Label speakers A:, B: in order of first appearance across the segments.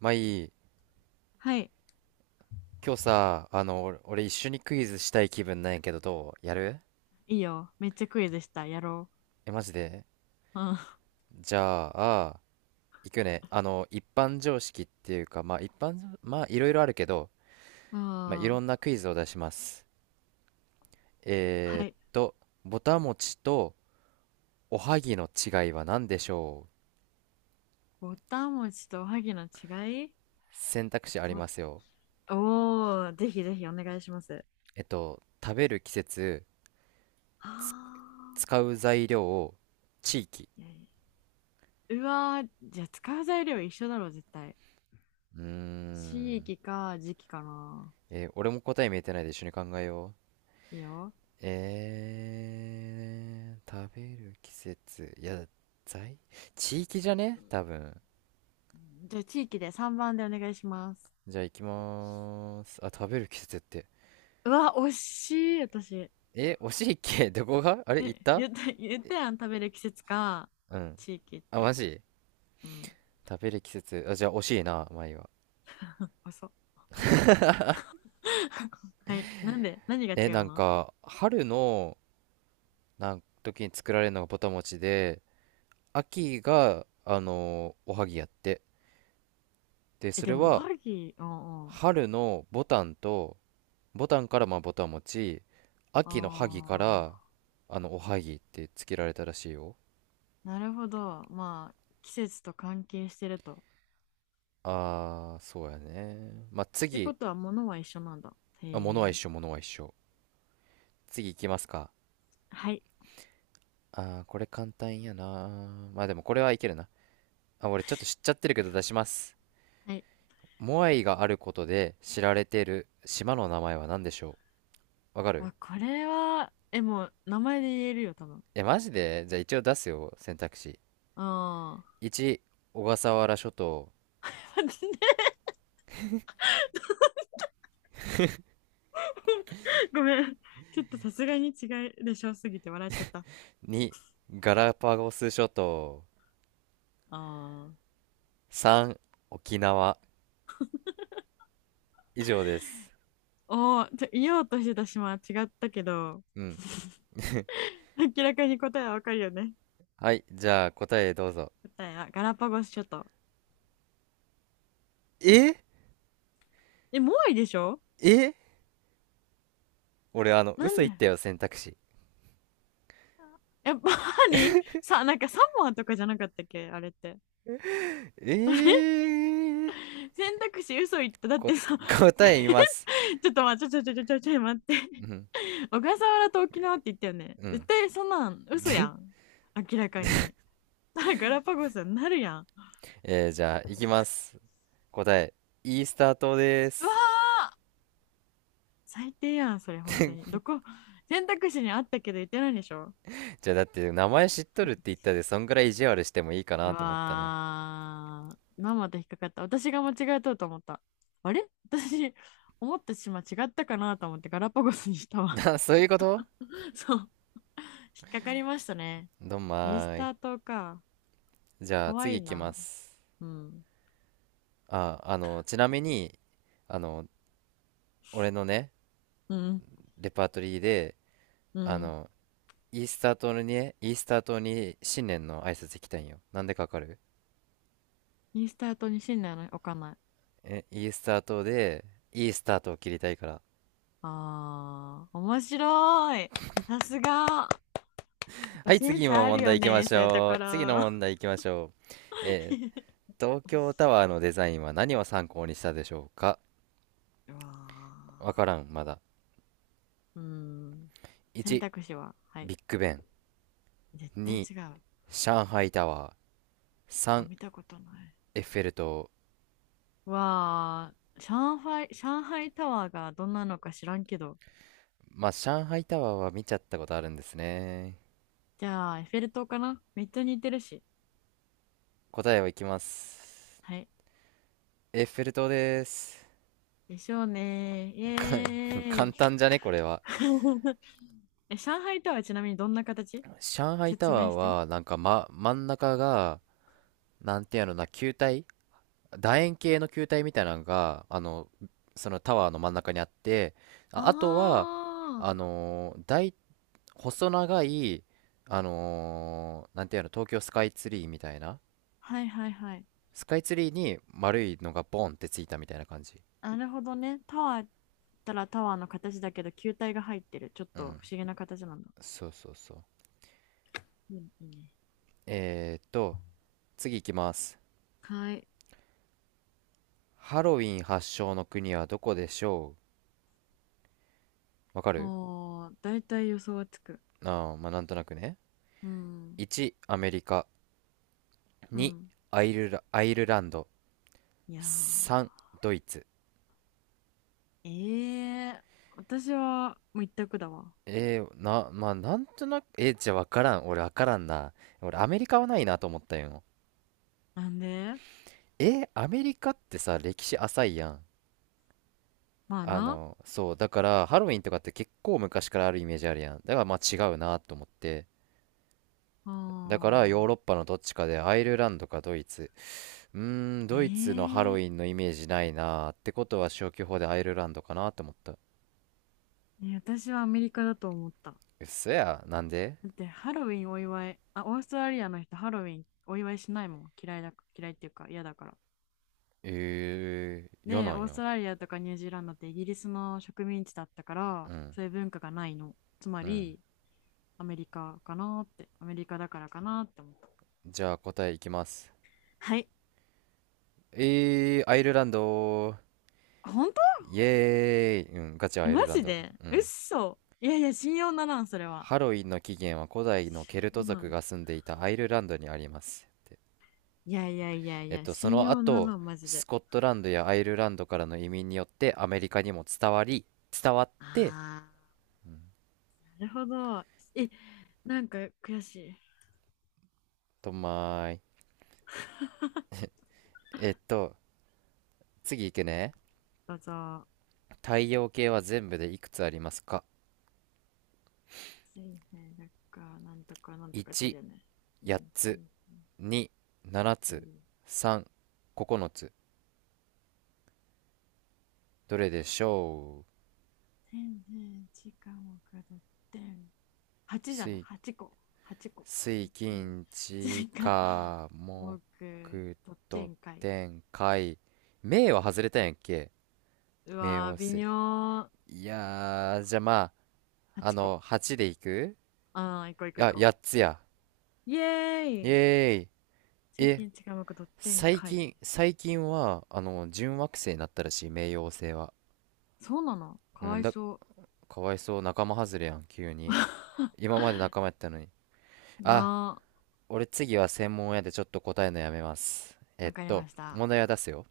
A: まあいい。
B: はい。
A: 今日さ、俺一緒にクイズしたい気分なんやけど、どうやる？
B: いいよ。めっちゃクイズした。やろ
A: え、マジで？
B: う。うん。
A: じゃあ、行くね。一般常識っていうか、まあ一般まあいろいろあるけど、
B: う
A: まあいろ
B: ん。
A: んなクイズを出します。え
B: は
A: ーっ
B: い。
A: と、ぼたもちとおはぎの違いは何でしょう？
B: ぼたもちとおはぎの違い、
A: 選択肢あり
B: ぼ、
A: ますよ。
B: おー、ぜひぜひお願いします。
A: 食べる季節、つ
B: あ、
A: 使う材料、地域。
B: いやいや、うわー、じゃあ使う材料一緒だろ、絶対。
A: うー
B: 地
A: ん。
B: 域か時期かな。
A: えー、俺も答え見えてないで一緒に考えよう。
B: いいよ。
A: えー、食べる季節。いや、在地域じゃね多分。
B: じゃあ地域で3番でお願いします。
A: じゃあ行きまーす。あ、食べる季節って。
B: うわ、惜しい、私。
A: え、惜しいっけ、どこがあれ行っ
B: え、
A: た？
B: 言った、言ったやん、食べる季節か、
A: うん。
B: 地域っ
A: あ、マ
B: て。
A: ジ？
B: うん、
A: 食べる季節。あ、じゃあ惜しいな、前は。
B: 遅っ。はい。なんで、何が
A: え、
B: 違
A: な
B: う
A: ん
B: の？
A: か、春のなん時に作られるのがぼたもちで、秋が、おはぎやって。で、
B: え、
A: そ
B: で
A: れ
B: も、お
A: は、
B: はぎ、うんうん。
A: 春のぼたんと、ボタンからまあボタン持ち、
B: あ
A: 秋の萩から
B: あ、
A: おはぎってつけられたらしいよ。
B: なるほど。まあ、季節と関係してると。
A: あー、そうやね。まあ
B: って
A: 次、
B: ことは、物は一緒なんだ。
A: あ、物
B: へ
A: は一
B: え。
A: 緒、物は一緒。次行きますか。
B: はい。
A: あー、これ簡単やな。まあでもこれはいけるな。あ、俺ちょっと知っちゃってるけど出します。
B: はい。
A: モアイがあることで知られてる島の名前は何でしょう？わかる？
B: あ、これは、え、もう、名前で言えるよ、多分。
A: え、マジで？じゃあ一応出すよ、選択肢。
B: ああ。
A: 1、小笠原諸島。
B: 待って、ごめん。ちょっとさすがに違いでしょすぎて笑っちゃった。あ
A: 2、ガラパゴス諸島。
B: あ。
A: 3、沖縄。以上です。
B: おお、ちょ言おうとしてた島は違ったけど、
A: うん。
B: 明らかに答えはわかるよね。
A: はい、じゃあ答えどうぞ。
B: 答えはガラパゴス諸島。
A: え、
B: え、モアイでしょ？
A: え、俺、
B: な
A: 嘘
B: ん
A: 言っ
B: で、
A: たよ、選択肢。
B: やっぱり、さ、なんかサモアとかじゃなかったっけあれって。
A: えー、
B: 選択肢嘘言った。だっ
A: こ、
B: てさ、
A: 答え言います。
B: ちょっと待って、ちょちょちょちょちょちょ待っ
A: う
B: て。
A: ん、
B: 小笠原と沖縄って言ったよね。
A: う
B: 絶
A: ん。
B: 対そんなん嘘や
A: で、
B: ん。明らかに。だからガラパゴスになるやん。
A: えー、じゃあ、行きます。答え、イースター島で
B: うわ
A: す。
B: ー、最低やん、それ本当に。どこ、選択肢にあったけど言ってないでしょ？
A: じゃあ、だって、名前知っとるって言ったで、そんぐらい意地悪してもいいか
B: う
A: なと思ったね。
B: わー。まんまと引っかかった。私が間違えとうと思った。あれ私、思った島違ったかなと思ってガラパゴスにした わ。
A: な、そういうこと。
B: そう。引っかかりましたね。
A: どん
B: イー
A: ま
B: ス
A: ーい。
B: ター島か。
A: じゃ
B: か
A: あ、
B: わ
A: 次
B: いい
A: 行きま
B: な。
A: す。
B: うん。
A: あ、ちなみに、あの、俺のね、
B: うん。
A: レパートリーで、
B: う
A: あ
B: ん。
A: の、イースター島にね、イースター島に新年の挨拶行きたいんよ。なんでかわかる？
B: イースター島に信念の置かない。
A: え、イースター島で、いいスタートを切りたいから。
B: あー、面白い。さすが。やっ
A: は
B: ぱ
A: い、
B: セン
A: 次
B: ス
A: の
B: あ
A: 問
B: るよ
A: 題行きま
B: ね、
A: し
B: そういうと
A: ょ
B: こ
A: う。次の
B: ろ。
A: 問 題行きましょう。えー、東京タワーのデザインは何を参考にしたでしょうか？
B: うわ
A: わからん、まだ。
B: ー。うん。選
A: 1、
B: 択肢は、はい。
A: ビッグベン。
B: 絶対
A: 2、
B: 違う。
A: 上海タワー。
B: あ、
A: 3、
B: 見たことない。
A: エッフェル塔。
B: わあ、上海、上海タワーがどんなのか知らんけど。
A: まあ、上海タワーは見ちゃったことあるんですね。
B: じゃあ、エッフェル塔かな、めっちゃ似てるし。
A: 答えをいきます。
B: はい。
A: エッフェル塔です。
B: でしょうね、イエ
A: か 簡
B: ーイ。
A: 単じゃね、これは。
B: え、上海タワーちなみにどんな形、
A: 上海タ
B: 説
A: ワ
B: 明
A: ー
B: して。
A: は、なんか、ま、真ん中が、なんていうのな、楕円形の球体みたいなのが、そのタワーの真ん中にあって、
B: あ
A: あ、あとは、あ
B: あ、
A: のー大、細長い、あのーなんていうの、東京スカイツリーみたいな。
B: はいはいはい。
A: スカイツリーに丸いのがボンってついたみたいな感じ。
B: なるほどね。タワーったらタワーの形だけど、球体が入ってる。ちょっ
A: う
B: と
A: ん。
B: 不思議な形なんだ。
A: そうそうそう。
B: うん、いいね。
A: えーっと、次行きます。
B: はい。
A: ハロウィン発祥の国はどこでしょう？わかる？
B: おー、だいたい予想はつく。
A: ああ、まあ、なんとなくね。
B: うん。
A: 1、アメリカ。
B: う
A: 2、
B: ん。
A: アイルランド。
B: いやー。
A: 3、ドイツ。
B: ええ、私はもう一択だわ。
A: えー、な、まあ、なんとなく、えー、じゃあわからん。俺わからんな。俺アメリカはないなと思ったよ。
B: なんで？
A: えー、アメリカってさ、歴史浅いやん。
B: まあな。
A: そう、だからハロウィンとかって結構昔からあるイメージあるやん。だからまあ違うなと思って。
B: あ
A: だからヨーロッ
B: あ。
A: パのどっちかでアイルランドかドイツ。うーん、ドイツのハロ
B: え
A: ウ
B: え、
A: ィンのイメージないなーってことは消去法でアイルランドかなって思った。
B: ね、私はアメリカだと思った。
A: うっそや、なんで？
B: だってハロウィンお祝い、あ、オーストラリアの人ハロウィンお祝いしないもん。嫌いだ、嫌いっていうか嫌だから。
A: えー、嫌
B: で、
A: なん
B: オース
A: や。
B: トラリアとかニュージーランドってイギリスの植民地だったか
A: う
B: ら、
A: ん、
B: そういう文化がないの。つま
A: うん。
B: り、アメリカかなって、アメリカだからかなって思った。
A: じゃあ答えいきます。
B: はい。
A: えー、アイルランド。
B: 本当？
A: イエーイ。うん、ガチアイル
B: マ
A: ラン
B: ジ
A: ド。
B: で
A: うん。
B: 嘘、いやいや、信用ならん、それは。
A: ハロウィンの起源は古代のケルト
B: う
A: 族
B: ん、
A: が住んでいたアイルランドにあります。って、
B: いやいやいやい
A: えっ
B: や、
A: と、そ
B: 信
A: の
B: 用な
A: 後、
B: らマジ
A: ス
B: で。
A: コットランドやアイルランドからの移民によってアメリカにも伝わって、
B: ああ、
A: うん、
B: なるほど。え、なんか悔しい。
A: とまーい。えっと、次いくね。
B: どうぞ。
A: 太陽系は全部でいくつありますか？
B: 水平だか、なんとかなんとかだ
A: 1、
B: よね。う
A: 8
B: ん、水
A: つ、
B: 平、
A: 2、7
B: リー、
A: つ、3、9つ。どれでしょう？
B: 天然、時間をかどって、8じゃない、
A: 水、
B: 8個、8個。
A: 水、
B: 水平、
A: 金、地、
B: 時間、
A: 火、
B: 多く、
A: 木、
B: とって
A: 土、
B: んかい。
A: 天、海。冥は外れたんやっけ？
B: う
A: 冥
B: わ
A: 王
B: ー、微
A: 星。
B: 妙。
A: いやー、じゃあま
B: 8
A: あ、
B: 個。
A: 8でいく、
B: あー、行こう行
A: い
B: こう
A: や、
B: 行こ
A: 8つや。
B: う。イエ
A: イ
B: ーイ、
A: エーイ。
B: 地
A: え、
B: 域に近いくドッテン
A: 最
B: 会。
A: 近、最近は、準惑星になったらしい、冥王星は。
B: そうなの、
A: う
B: かわ
A: ん、
B: い
A: だ、
B: そ
A: かわいそう、仲間外れやん、急に。今まで仲間やったのに。
B: う。
A: あ、
B: な。
A: 俺次は専門やでちょっと答えのやめます。えっ
B: わかり
A: と、
B: ました。
A: 問題は出すよ。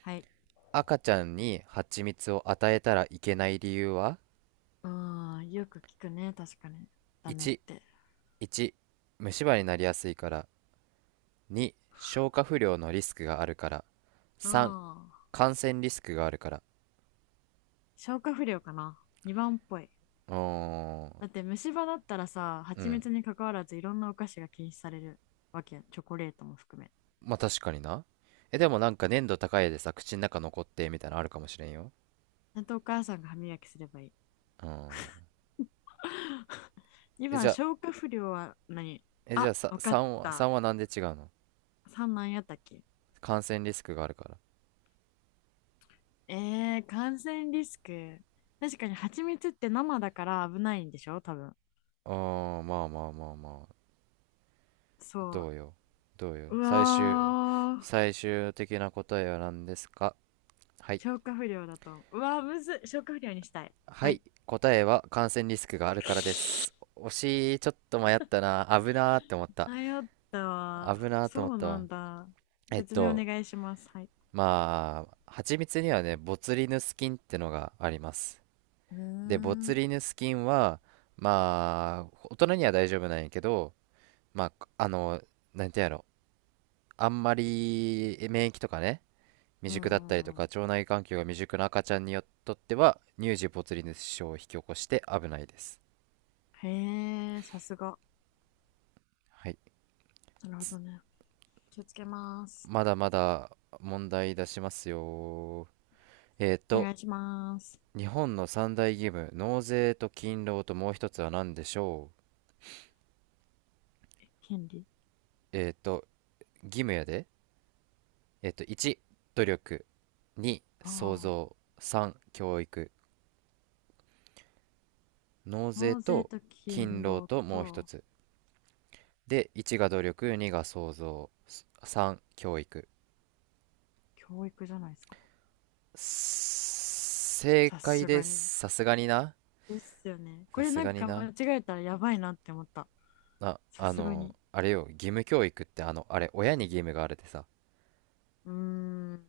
B: はい。
A: 赤ちゃんに蜂蜜を与えたらいけない理由は？
B: うん、よく聞くね。確かに。ダメっ
A: 1、
B: て。
A: 1、虫歯になりやすいから。2、消化不良のリスクがあるから。
B: あ
A: 3、
B: あ。
A: 感染リスクがあるから。
B: 消化不良かな。2番っぽい。
A: うーん、
B: だって虫歯だったらさ、
A: う
B: 蜂
A: ん。
B: 蜜に関わらずいろんなお菓子が禁止されるわけやん。チョコレートも含め。
A: まあ確かにな。え、でもなんか粘度高いでさ、口の中残ってみたいなのあるかもしれんよ。
B: ちゃんとお母さんが歯磨きすればいい。
A: うん。え、
B: 2
A: じ
B: 番、
A: ゃあ、
B: 消化不良は何？
A: え、じゃ
B: あ、
A: あさ、
B: わか
A: さ
B: っ
A: んは、さ
B: た。
A: んはなんで違うの？
B: 3なんやったっけ？
A: 感染リスクがあるから。
B: えー、感染リスク。確かに蜂蜜って生だから危ないんでしょ多分。
A: あー、まあまあまあまあ。
B: そ
A: どうよ。どうよ。
B: う。うわー。
A: 最終的な答えは何ですか？はい。
B: 消化不良だと。うわー、むずっ。消化不良にしたい。
A: は
B: は
A: い。
B: い。
A: 答えは感染リスクがあるからです。惜しい。ちょっと迷ったな。危なーって思った。
B: 迷ったわ。
A: 危なーって
B: そ
A: 思っ
B: う
A: た
B: な
A: わ。
B: んだ。
A: えっ
B: 説明お
A: と、
B: 願いします。はい。
A: まあ、蜂蜜にはね、ボツリヌス菌ってのがあります。
B: うー
A: で、ボツ
B: ん。
A: リヌス菌は、まあ、大人には大丈夫なんやけど、まあ、なんてやろ、あんまり免疫とかね、未
B: うんう
A: 熟だったりと
B: んう
A: か、
B: ん。
A: 腸内環境が未熟な赤ちゃんによっとっては、乳児ボツリヌス症を引き起こして危ないです。
B: へえ、さすが。
A: はい。
B: なるほ
A: つ
B: どね。気をつけます。
A: まだまだ問題出しますよ。えー
B: お
A: と、
B: 願いします。
A: 日本の三大義務、納税と勤労ともう一つは何でしょ？
B: 権利。
A: えっと、義務やで。えっと、1、努力。2、
B: あ
A: 創造。
B: あ。
A: 3、教育。納税
B: 納税
A: と
B: と
A: 勤
B: 勤
A: 労
B: 労
A: ともう一
B: と
A: つ。で、1が努力、2が創造。3、教育。
B: 教育じゃないですか。
A: 正
B: さ
A: 解
B: す
A: で
B: がに。
A: す。さすがにな。
B: ですよね。こ
A: さ
B: れ
A: す
B: な
A: が
B: ん
A: に
B: か間
A: な。
B: 違えたらやばいなって思った。
A: あ、
B: さすがに。
A: あれよ、義務教育ってあの、あれ、親に義務があるでさ、
B: うーん。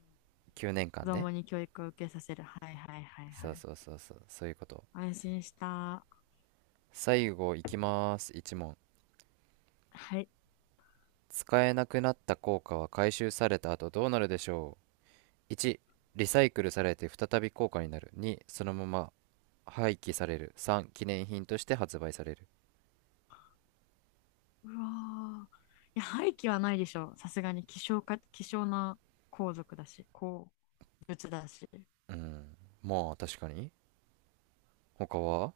A: 9年
B: 子
A: 間ねんかんね。
B: 供に教育を受けさせる。はいはいはい
A: そ
B: は
A: う
B: い。
A: そうそうそう、そういうこと。
B: 安心した。
A: 最後いきます。1問。
B: はい。
A: 使えなくなった硬貨は回収された後どうなるでしょう？ 1、リサイクルされて再び硬貨になる。2、そのまま廃棄される。3、記念品として発売される。
B: うわー。いや、廃棄はないでしょ、さすがに希少か、希少な皇族だし、鉱物だし。
A: うん、まあ確かに。他は、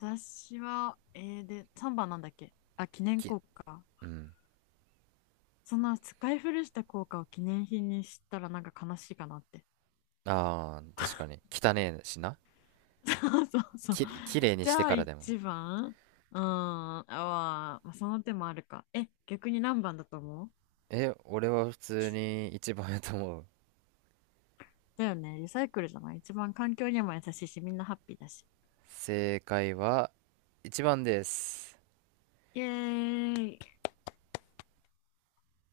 B: 私は、えー、で、3番なんだっけ、あ、記念
A: き、
B: 硬貨。
A: うん。
B: そんな使い古した硬貨を記念品にしたらなんか悲しいかなって。
A: ああ、確かに。汚ねえしな。
B: そうそうそう。
A: きれいに
B: じ
A: して
B: ゃあ
A: からでも。
B: 一番。うーん。あーまあ、その手もあるか。え、逆に何番だと思う？
A: え、俺は普通に一番やと思う。
B: だよね。リサイクルじゃない、一番環境にも優しいし、みんなハッピーだし。
A: 正解は一番です。
B: イエーイ。